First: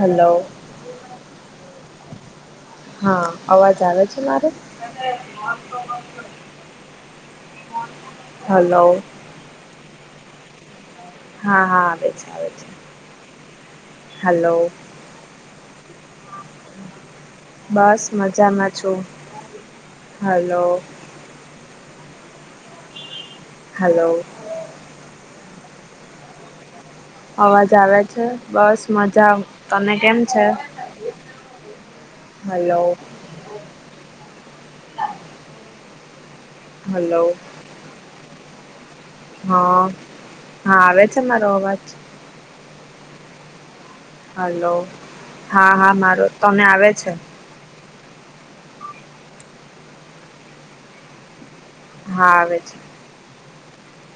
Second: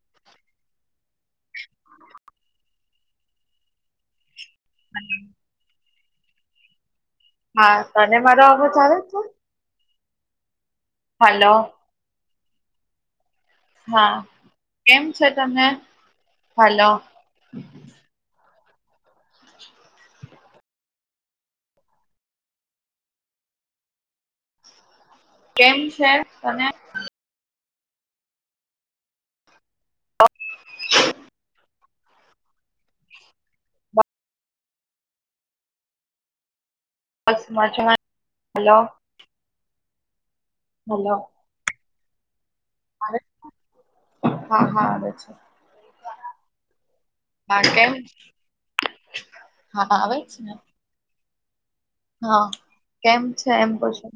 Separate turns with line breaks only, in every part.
Hello હા અવાજ આવે છે મારે
હા તને મારો આમાં ચાલે જ છે હલો
હા હા આવે છે આવે
હા
છે હલો
કેમ છે તમે હલોો
બસ મજામાં છું હલો હલો
કેમ છે તને
અવાજ આવે છે બસ મજા તને કેમ છે હલો હલો
ું હલો
હા હા આવે
હલો
છે મારો અવાજ
આવે હા
હલો
હા આવે છે
હા હા મારો તને આવે છે
કેમ હા આવેજ ને હા
આવે છે
કેમ છે એમ પછું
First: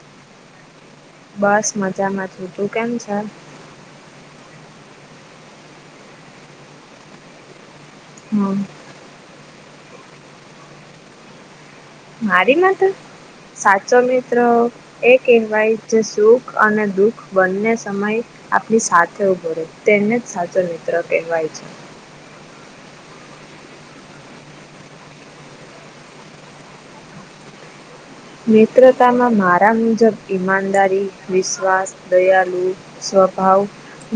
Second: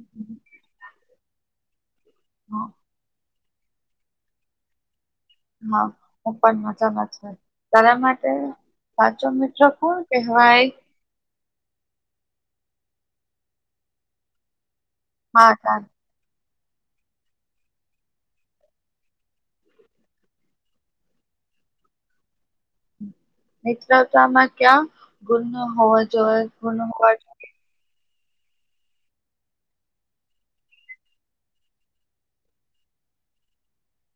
બસ મજામાં થ તું
હા
કેમ છે
હા હું પણ મજામાં છ તારા માટે
હમ
સાચો મિત્રો કોણ કહેવાય
મારીમાં તો સાચો મિત્ર એ
હા
કેહેવાય
તાર
જ શું અને દુઃખ બંને સમય આપણી સાથે ઉભો ર તેમને સાચો મિત્ર કહેવાય છે
મિત્રતામાં ક્યાં ગુનો હોવો જોઈએ ગુનો
મનેત્રતામાં મારા મુજબ ઈમાનદારી વિશ્વાસ દયાલુ સ્વભાવ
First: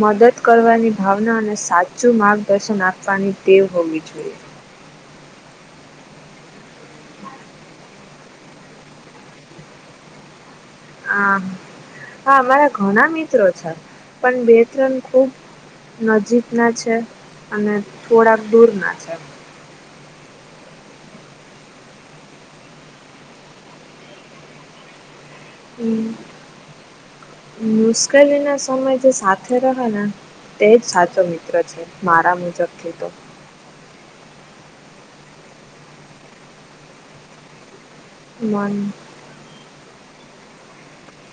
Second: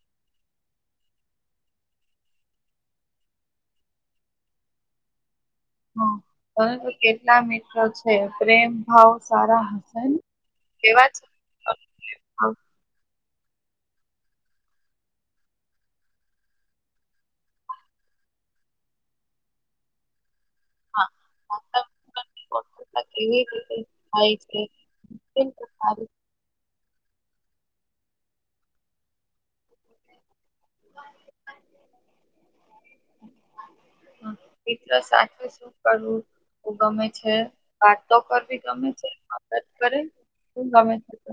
મદદ કરવાની ભાવના અને સાચું માર્ગદર્શન આપવાની ટેવ હોવી જોઈએ
હા કેટલા મિત્રો છે પ્રેમ ભાવ સારા હશે ને એવા
હ
જ
હા
ભાવમાં
મારા ઘણા મિત્રો છે પણ બે ત્રણ ખુબ નજીક ના છે અને થોડાક દૂર ના છે
હા કે છે
હમ મુશ્કેલી ના સમય જે સાથે રહ ને. તે જ સાચો મિત્ર છે મારા મુજબ થતો.
મિત્ર સાથે શું કરવું ગમે છે. વાતો કરવી
મન
ગમે છે મદદ કરે શું ગમે છે ત.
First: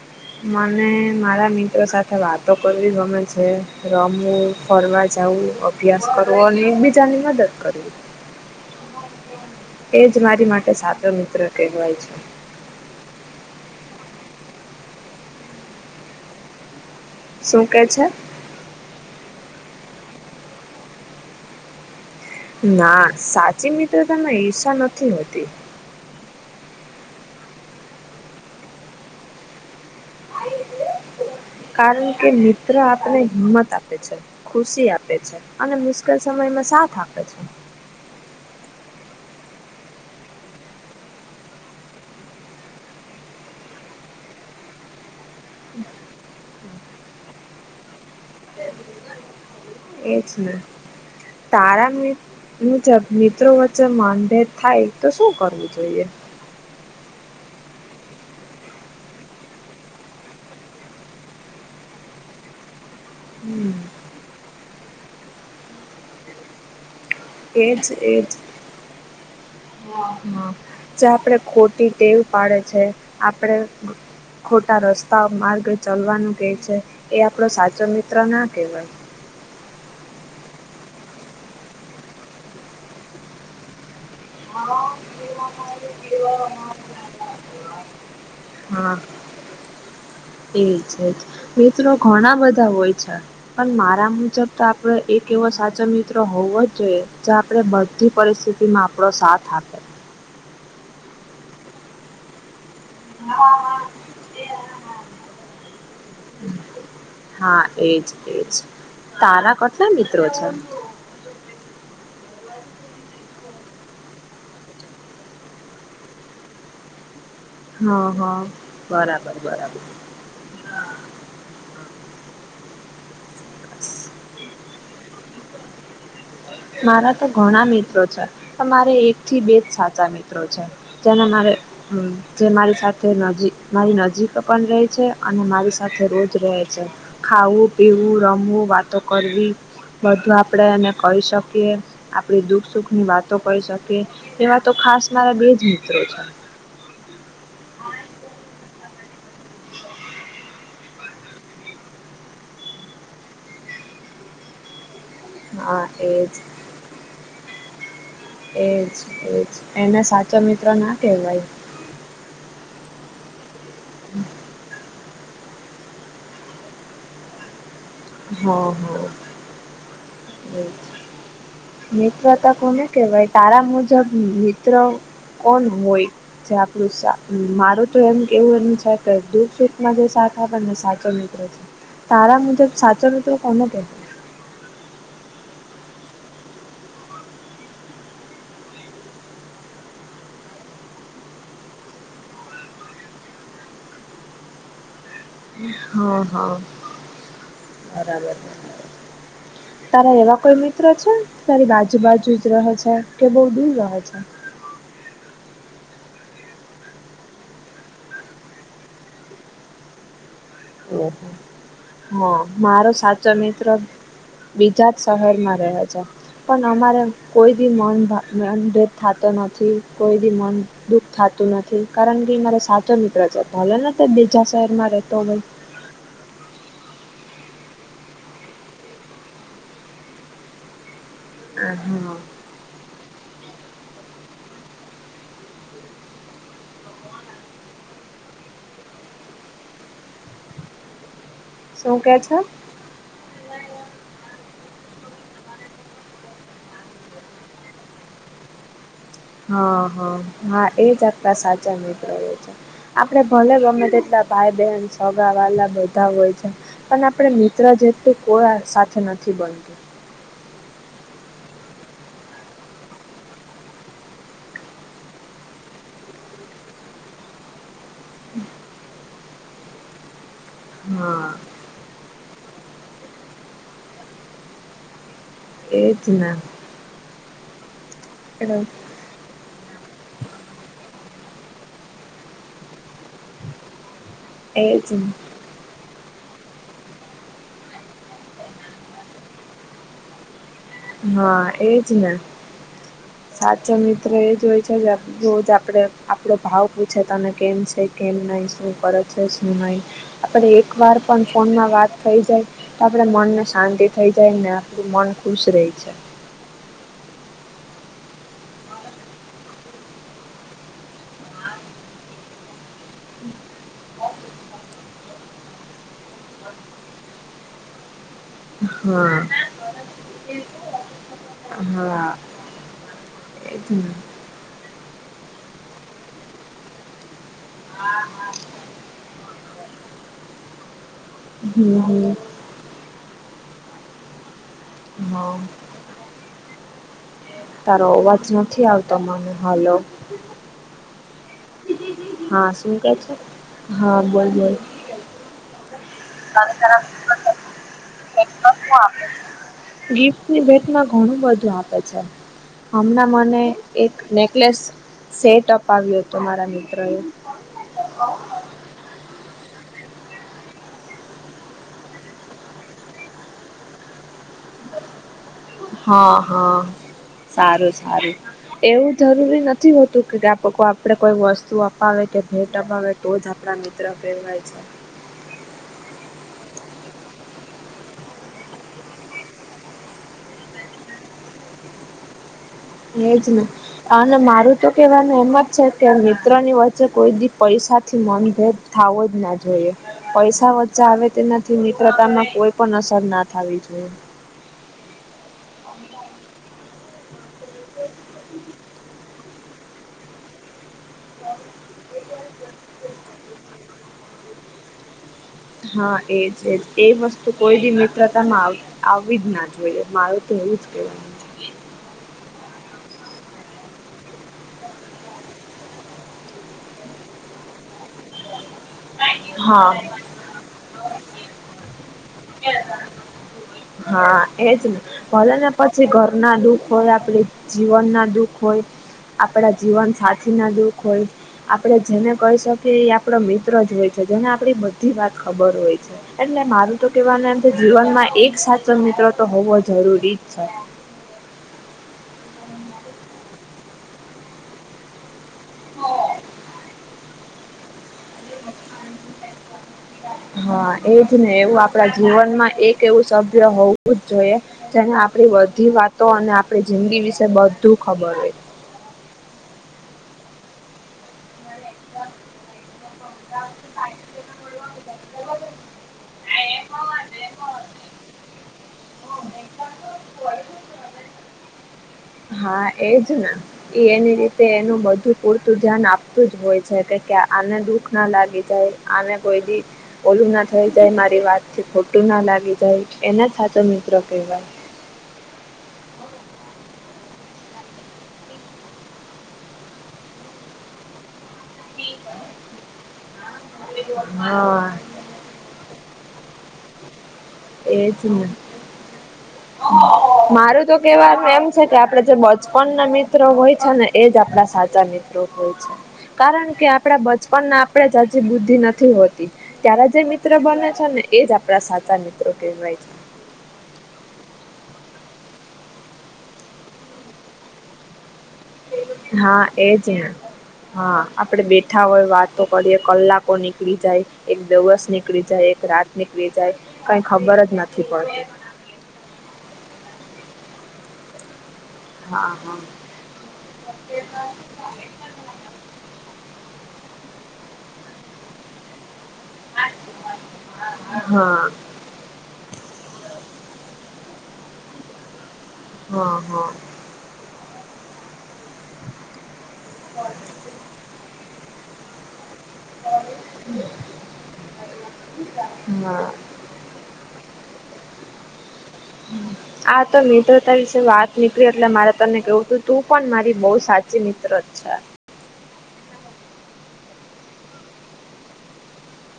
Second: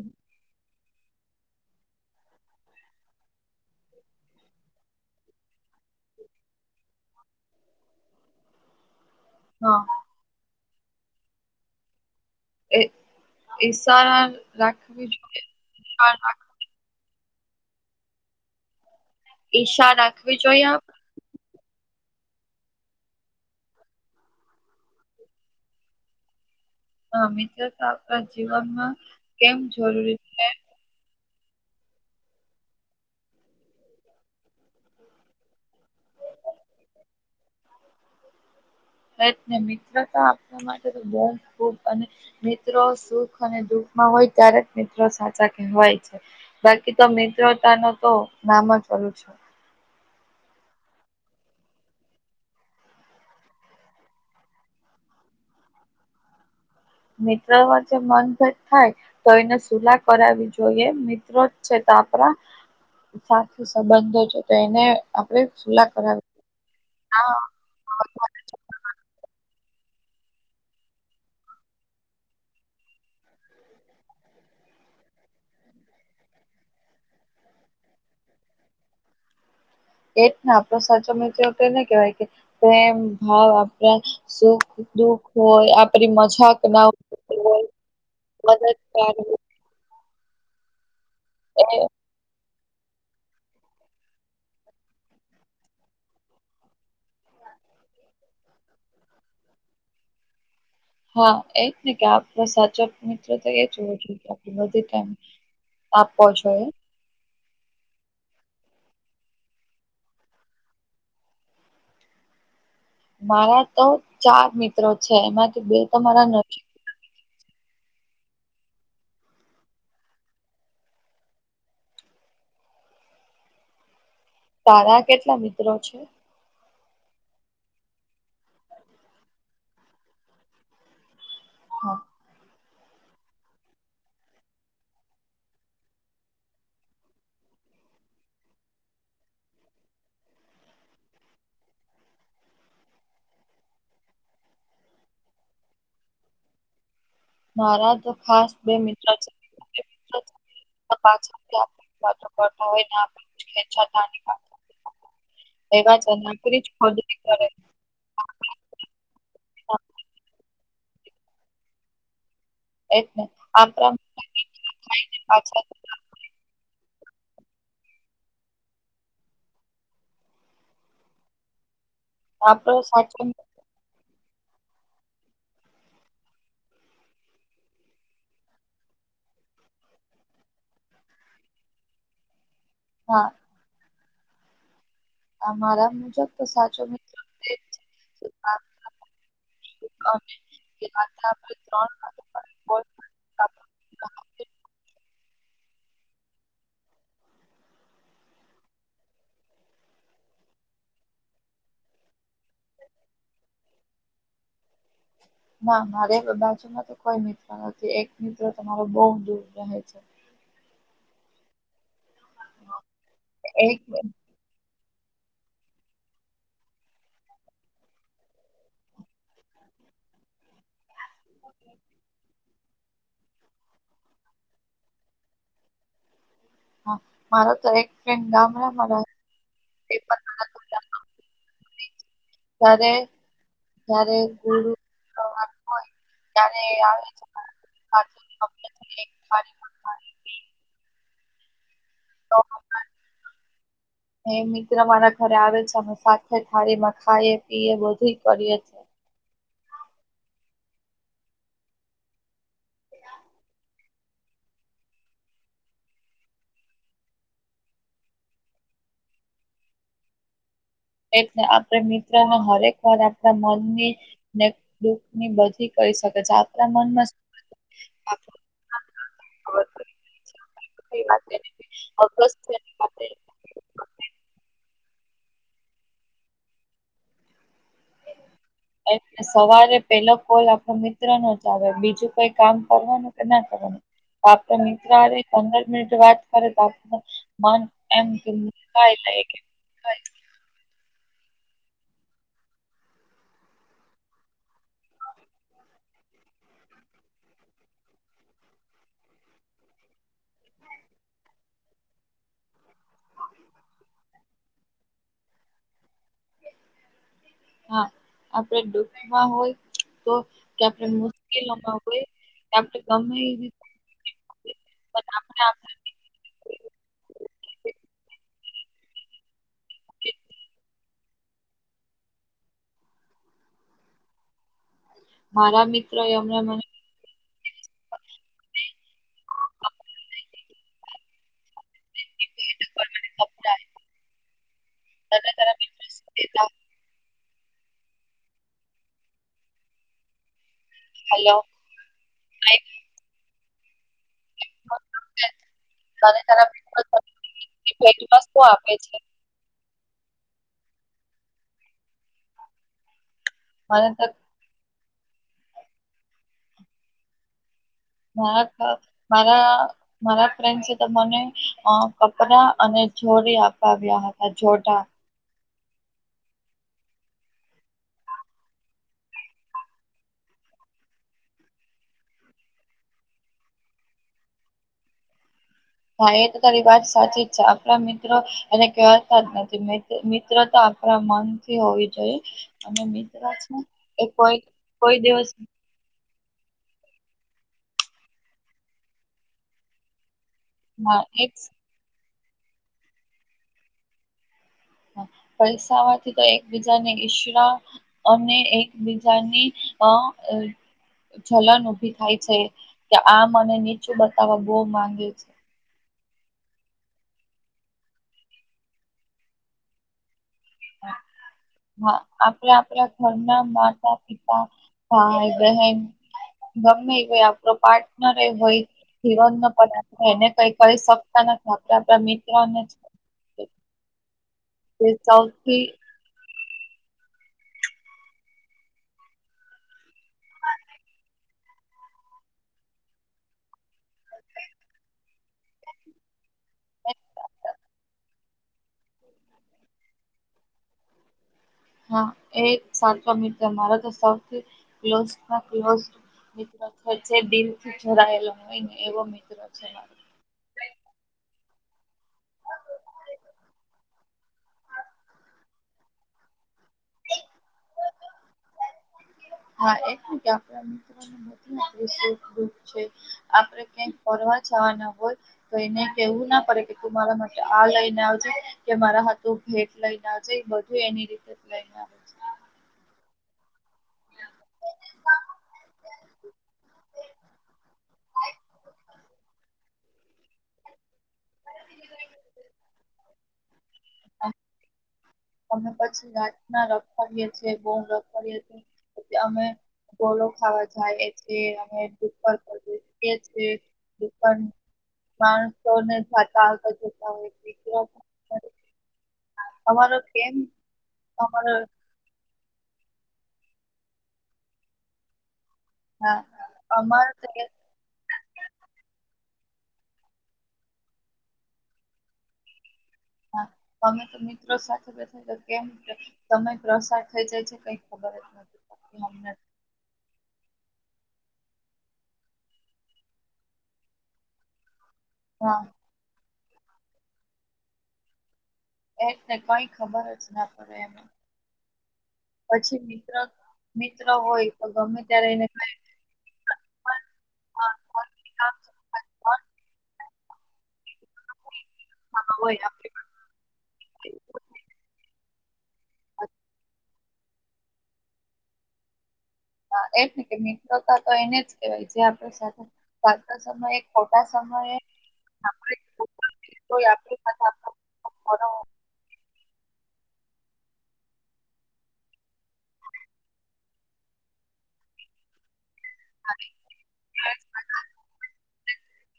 મને મારા મિત્રો સાથે વાતો કરવી ગમે છે રમવું ફરવા જવું. અભ્યાસ કરવો અને એક બીજાની મદદ કરવી.
[inaudible]
એજ મારી માટે સાચો મિત્ર કહેવાય છે.
એ ઈશારા રાખવી જોઈએ ઈશ રાખ
શું કે છે?
ઈશા રાખવી જોઈએ આપ?
ના સાચી મિત્રતામાં ઈર્ષા નથી હોતી.
હ મિત્ર આપણા જીવનમાં કેમ જરૂરી છે?
કારણ કે મિત્ર આપને હિંમત આપે છે ખુશી આપે છે. અને મુશ્કેલ સમયમાં સાથ આપે છે.
ને મિત્રતા આપણા માટે તો બહ ખૂબ અને મિત્રો સુખ અને દુઃખમાં હોય ત્યારે જ મિત્રો સાથે- - હોય છે બાકી તો મિત્રતા ન તો નામ જ ઓલું છે- -
એજ ને તારા જ મિત્રો વચ્ચે માનભેદ થાય તો શું કરવું જોઈએ?
મિત્રો વચ્ચે મન ભેદ થાય- - તો એને સુલાહ કરાવવી જોઈએ મિત્રો જ છે તો આપણા સા સંબંધો છે તો એને આપડે સુલા કરાવી
એજ એજ હ હા. જે આપડે ખોટી ટેવ પાડે છે આપડ ખોટા રસ્તા માર્ગ ચાલવાનું કે છે એ આપડો સાચો મિત્ર ના કહેવાય.
એ જ ને આપડો સાચો મિત્ર તોને કેહેવાય કે પ્રેમ ભાવ આપણા સુખ દુખ હોય આપડી મજાક ના હોય
હા
મદદકાર હોય.
એજ
એ
મિત્રો ઘણા બધા હોય છે. પણ મારા મુજબ તો આપડ એક એવો સાચો મિત્રો હોવો જ જોઈએ જે આપણે બધી પરિસ્થિતિ માં આપણો સાથ આપે.
હા એક ને કે આપ સાચો મિત્ર તપ પચય
હા એજ એજ તા કેટલા મિત્રો છે?
મારા તો ચાર મિત્રો છે એમાંથી બે મારા નથી.
હ હા બરાબર બરાબર.
તારા કેટલા મિત્રો છે?
મારા તો ઘણા મિત્રો છે. મારે એક થી બેજ સાચા મિત્રો છે જેને મારે
હા
જે મારી તે નજીક મારી નજીક પણ રહે છે અને મારી સાથે રોજ રહે છે. ખાવું પીવું રમવું વાતો કરવી બધું આપડે એને કહી શકીએ. આપણે દુખ સુખ ની વાતો કરી શકીએ એવા તો ખાસ મારા બેજ મિત્રો છે.
મારા તો ખાસ બે મિત્ર છે. પાછ હોય ને ખચતા એ
હા
વા
એજ
ચરનાપુરી જ ખોદલી કરે
એજ એજ એને સાચો મિત્રો ના કેહેવાય.
એજ ને આ થાય પાછ
હા હા એ- - [inaudible] મિત્રતા
આપણો
કોને
સાચો
કેહેવાય તારા
મિત્ર.
મુજબ મિત્ર કોણ હોય? [inaudible] જે આપડું સા મારું તો એમ કેવું એમ છે, કે દુખ સુખમાં જે સાથ આપે ને સાચો મિત્રો છે. તારા મુજબ સાચા
હા
મિત્ર કોને કે?
અમારા મુજબ તો સાચો મિત્રો [unintelligible] [inaudible]
હા હા બરાબર. તારા એવા કોઈ મિત્રો છે, તારી બાજુ બાજુ જ રહે છે, કે બો દૂર રહે છે.
ના મારે બાજુમાં તો કોઈ મિત્ર નથી એક મિત્ર તમારો બો દૂર રહે છે.
ઓહ હા મારો સાચો મિત્ર
એક
બીજા જ શહેરમાં રહ્યા છે. પણ અમારે કોઈ બી મન ભા મન ભેદ થાતો નથી કોઈ બી મન દુઃખ થાતું નથી કારણ કે મારા સાધો મિત્ર છે, ભલે ને તે બીજા શહેરમાં રેતો હોય
હ મારો તો એક ફ્રેન્ડ ગામડામા [unintelligible]
[inaudible]
ત્યારે જ્યારે ગુરુ [unintelligible] [unintelligible] ત્યારે આવે [unintelligible] પી
શું કેવ છો?
[inaudible] એ મિત્ર મારા ઘરે આવે છે, અમે સાથે થાળીમાં ખાઈએ પીએ બધુંય કરીએ
હ હ હા એજ આપણા સાચા મિત્રો એ છે, આપડે ભલે ગમે તેટલા ભાઈ બહેન સોગા વાલા બધા હોય છે. પણ આપણે મિત્ર જેટલું કોઈ સાથે નથી બનતું
એટલે આપણે મિત્રોન હરેક વાર આપણા મનની ને દુઃખની બધી કહી શકે છે, આપણા મનમાં આપણે
[inaudible] હા
[inaudible]
એ જ ને [inaudible]
[inaudible] સવારે પેલો કોલ આપણો મિત્રનો જ આવે બીજું કઈ કામ કરવાનું કે ના કરવાનું આપ તો મિત્ર
એજ
હારે પંદર મિનિટ વાત કરે તો આપ મન એમ કે [unintelligible]
હા એજ ને સાચો મિત્ર એ જોય છે, જે આ રોજ આપડે આપડો ભાવ પૂછે તને કેમ છે, કેમ નહી શું કરે છે શું નહી આપડે એક વાર પણ ફોનમાં વાત થઈ જાય તો આપડે મનને શાંતિ થઈ જાય ને આપણું મન ખુશ રેય છે.
હા આપડે દુખમાં હોય તો કે આપણે મુશ્કેલોમાં હોય કે આપડે ગમે એ રી [unintelligible]
[inaudible] હા. હા એજ ને
મારા મિત્ર એ [unintelligible] મને
હા હા.
ભેટમાં શું
હમ હમ. હા
[inaudible]
તારો અવાજ નથી આવતો મને હાલો
હાલો.
હા શું કે છે, હા બોલ બોલ
[inaudible]
[unintelligible] હુ આપે છે. ગિફ્ટની બેટમાં ઘણું બધું આપે છે હમણાં મને એક લે કલેસ સેટ અપાવ્યો હતો મારા મિત્રોએ.
[unintelligible] મારા મારા ફ્રેન્ડ છે તને અ કપડા અને જોરી આપવા આવ્યા હતા જોડા.
હા હા સારું સારું. એવું જરૂરી નથી હોતું કે આપડે કોઈ વસ્તુ અપાવે કે ભેટ અપાવે તો જ આપડાને ત્ર ફેરવાય છે.
હા એ તો તારી વાત સાચી જ છે. આપડા મિત્રો અને કહેતા જ નથી મિત્ર તો આપણા મનથી હોવી જોઈએ. અને
એજ
મિત્ર
ને
છે એ
અને
કોઈ
મારું તો
કોઈ
કેવાનું
દિવસ
એમ જ છે તા મિત્રોની વચ્ચે કોઈ બી પૈસાથી મનભેદ થવો જ ના જોઈએ પૈસા વ
હા
આવે
એક
તેનાથી મિત્રતામાં કોઈ પણ અસર ના થવી જોઈએ.
પૈસા આવા થી તો એકબીજાને ઈશયુ ના અમે એકબીજાની અ જલન ઉભી થાય છે કે આ મને નીચું બતાવવા બો માંગ છે.
હા એ છે એ વસ્તુ કોઈ બી મિત્રતામાં આવતી આવવી જ ના જોઈએ મારે તો એવું જ કેહેવાનું.
હા આપડે આપડા ઘરના માતા પિતા ભાઈ બહેન ગમે કો આપ પાર્ટનર એ હોય હિરન
છે.
ન પ એને
હા
કઈ કરી શકતા નથી આપડે આપણા મિત્રને
હા એજ ને
જે
ભલે ને
સૌથી
પછી ઘર ના બી હોય આપડી જીવન ના દુઃખ હોય આપણા જીવન સાથી ના દુઃખ હોય, આપડે જેને કહી શકીએ એ આપડો મિત્ર જ હોય છે જેને આપડી બધી વાત ખબર હોય છે. એટલે મારું તો કેવાનું એમ કે જીવનમાં એક સાચો મિત્ર તો હોવો જરૂરી જ છે.
હા એ સાચો મિત્ર મારા તો સૌથી ક્લો માં ક્લો મિત્ર થઈ ચ દિલ થી જરાયેલો હોય ને એવો મિત્ર છે મારો.
હા એજ ને એવું આપડા જીવનમાં એક એવું સભ્ય હોવું જ જોઈએ તેને આપણી બધી વાતો અને આપણી જિંદગી વિશે બધું ખબર હોય.
હા એટ કે [inaudible] આપડે ક્યાંક ફરવા જવાના હોય તો એને કેવું ના પડે કે તું મારા માટે આ લઈને આવજ કે મારા તું ભેટ લઈને આજે બધું એની રીતે લઈને છે.
હા એજ ને. એ એની રીતે એનું બધું પૂરતું ધ્યાન આપતું જ હોય છે કે આને દુઃખ ના લાગી જાય આને કોઈ બી ઓલું ના થઈ જાય મારી એ વાત થી ખોટું ના લાગી જાય એને જ સાચો મિત્રો કહેવાય.
અમે પછી ઘાતના રખડીએ છીએ બઉ રખડીએ છીએ પછ અમે ગોલો ખાવા જાયએ છે અમે [unintelligible] છે.
કહેવાય
પણ
હા
માણસોને જાતા આવતા જતા હોય. દીકરો
એજ ને.
અમારો કેમ
મારું તો કેવાનું એમ
અમારો
છે કે આપડા જે બચપન ના મિત્રો હોય છે ને એજ આપડા સાચા મિત્રો હોય છે.
હા
કારણ કે આપડા
અમારો તો કે-
બચપન ના આપડે જાજી બુદ્ધિ નથી હોતી ત્યારે જે મિત્ર બને છે ને એજ આપડા સાચા ઓકે રાઈટ.
હા અમે તો મિત્રો સાથે બેથો તો કેમ કે સમય પ્રસાર થઈ જાય છે કઈ ખબર જ નથી. પડતી અમને
હા એજ ને. હા આપડે બેઠા હોય, વાતો કરીએ કલાકો નીકળી જાય એક દિવસ ની નીકળી જાય,
હા
એક રાત નીકળી જાય કઈ ખબર જ નથી પડતી.
એ ને કઈ ખબર જ ના પડે એમાં.
હા હા
પછી મિત્ર મિત્ર હોય તો ગમે ત્યારે એને કઈ પણ
હા.
હા હો,
હા હા.
હ એમને કે મિત્રોતા તો એને જ કેવાય જે આપડ સાથે ચાલતો સમય ખોટા સમયે કોય આપણી સાથે આપણો મો
આ તો મિત્રતા વિશે વાત નીકળી એટલે મારે તને કેવું હતું તું પણ મારી બહુ સાચી મિત્ર જ છે.
હ.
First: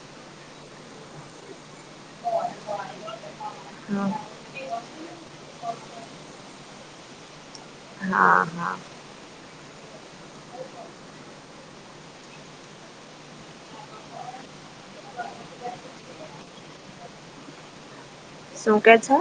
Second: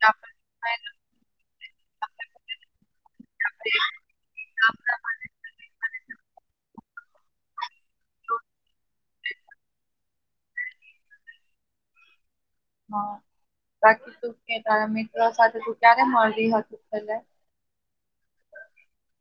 આપણો
હા.
હમ.
હા હા.
હા બાકી તું કે તારા મિત્રો સાથે તું ક્યારે મળતી હતી પેલે.
શું કે છો?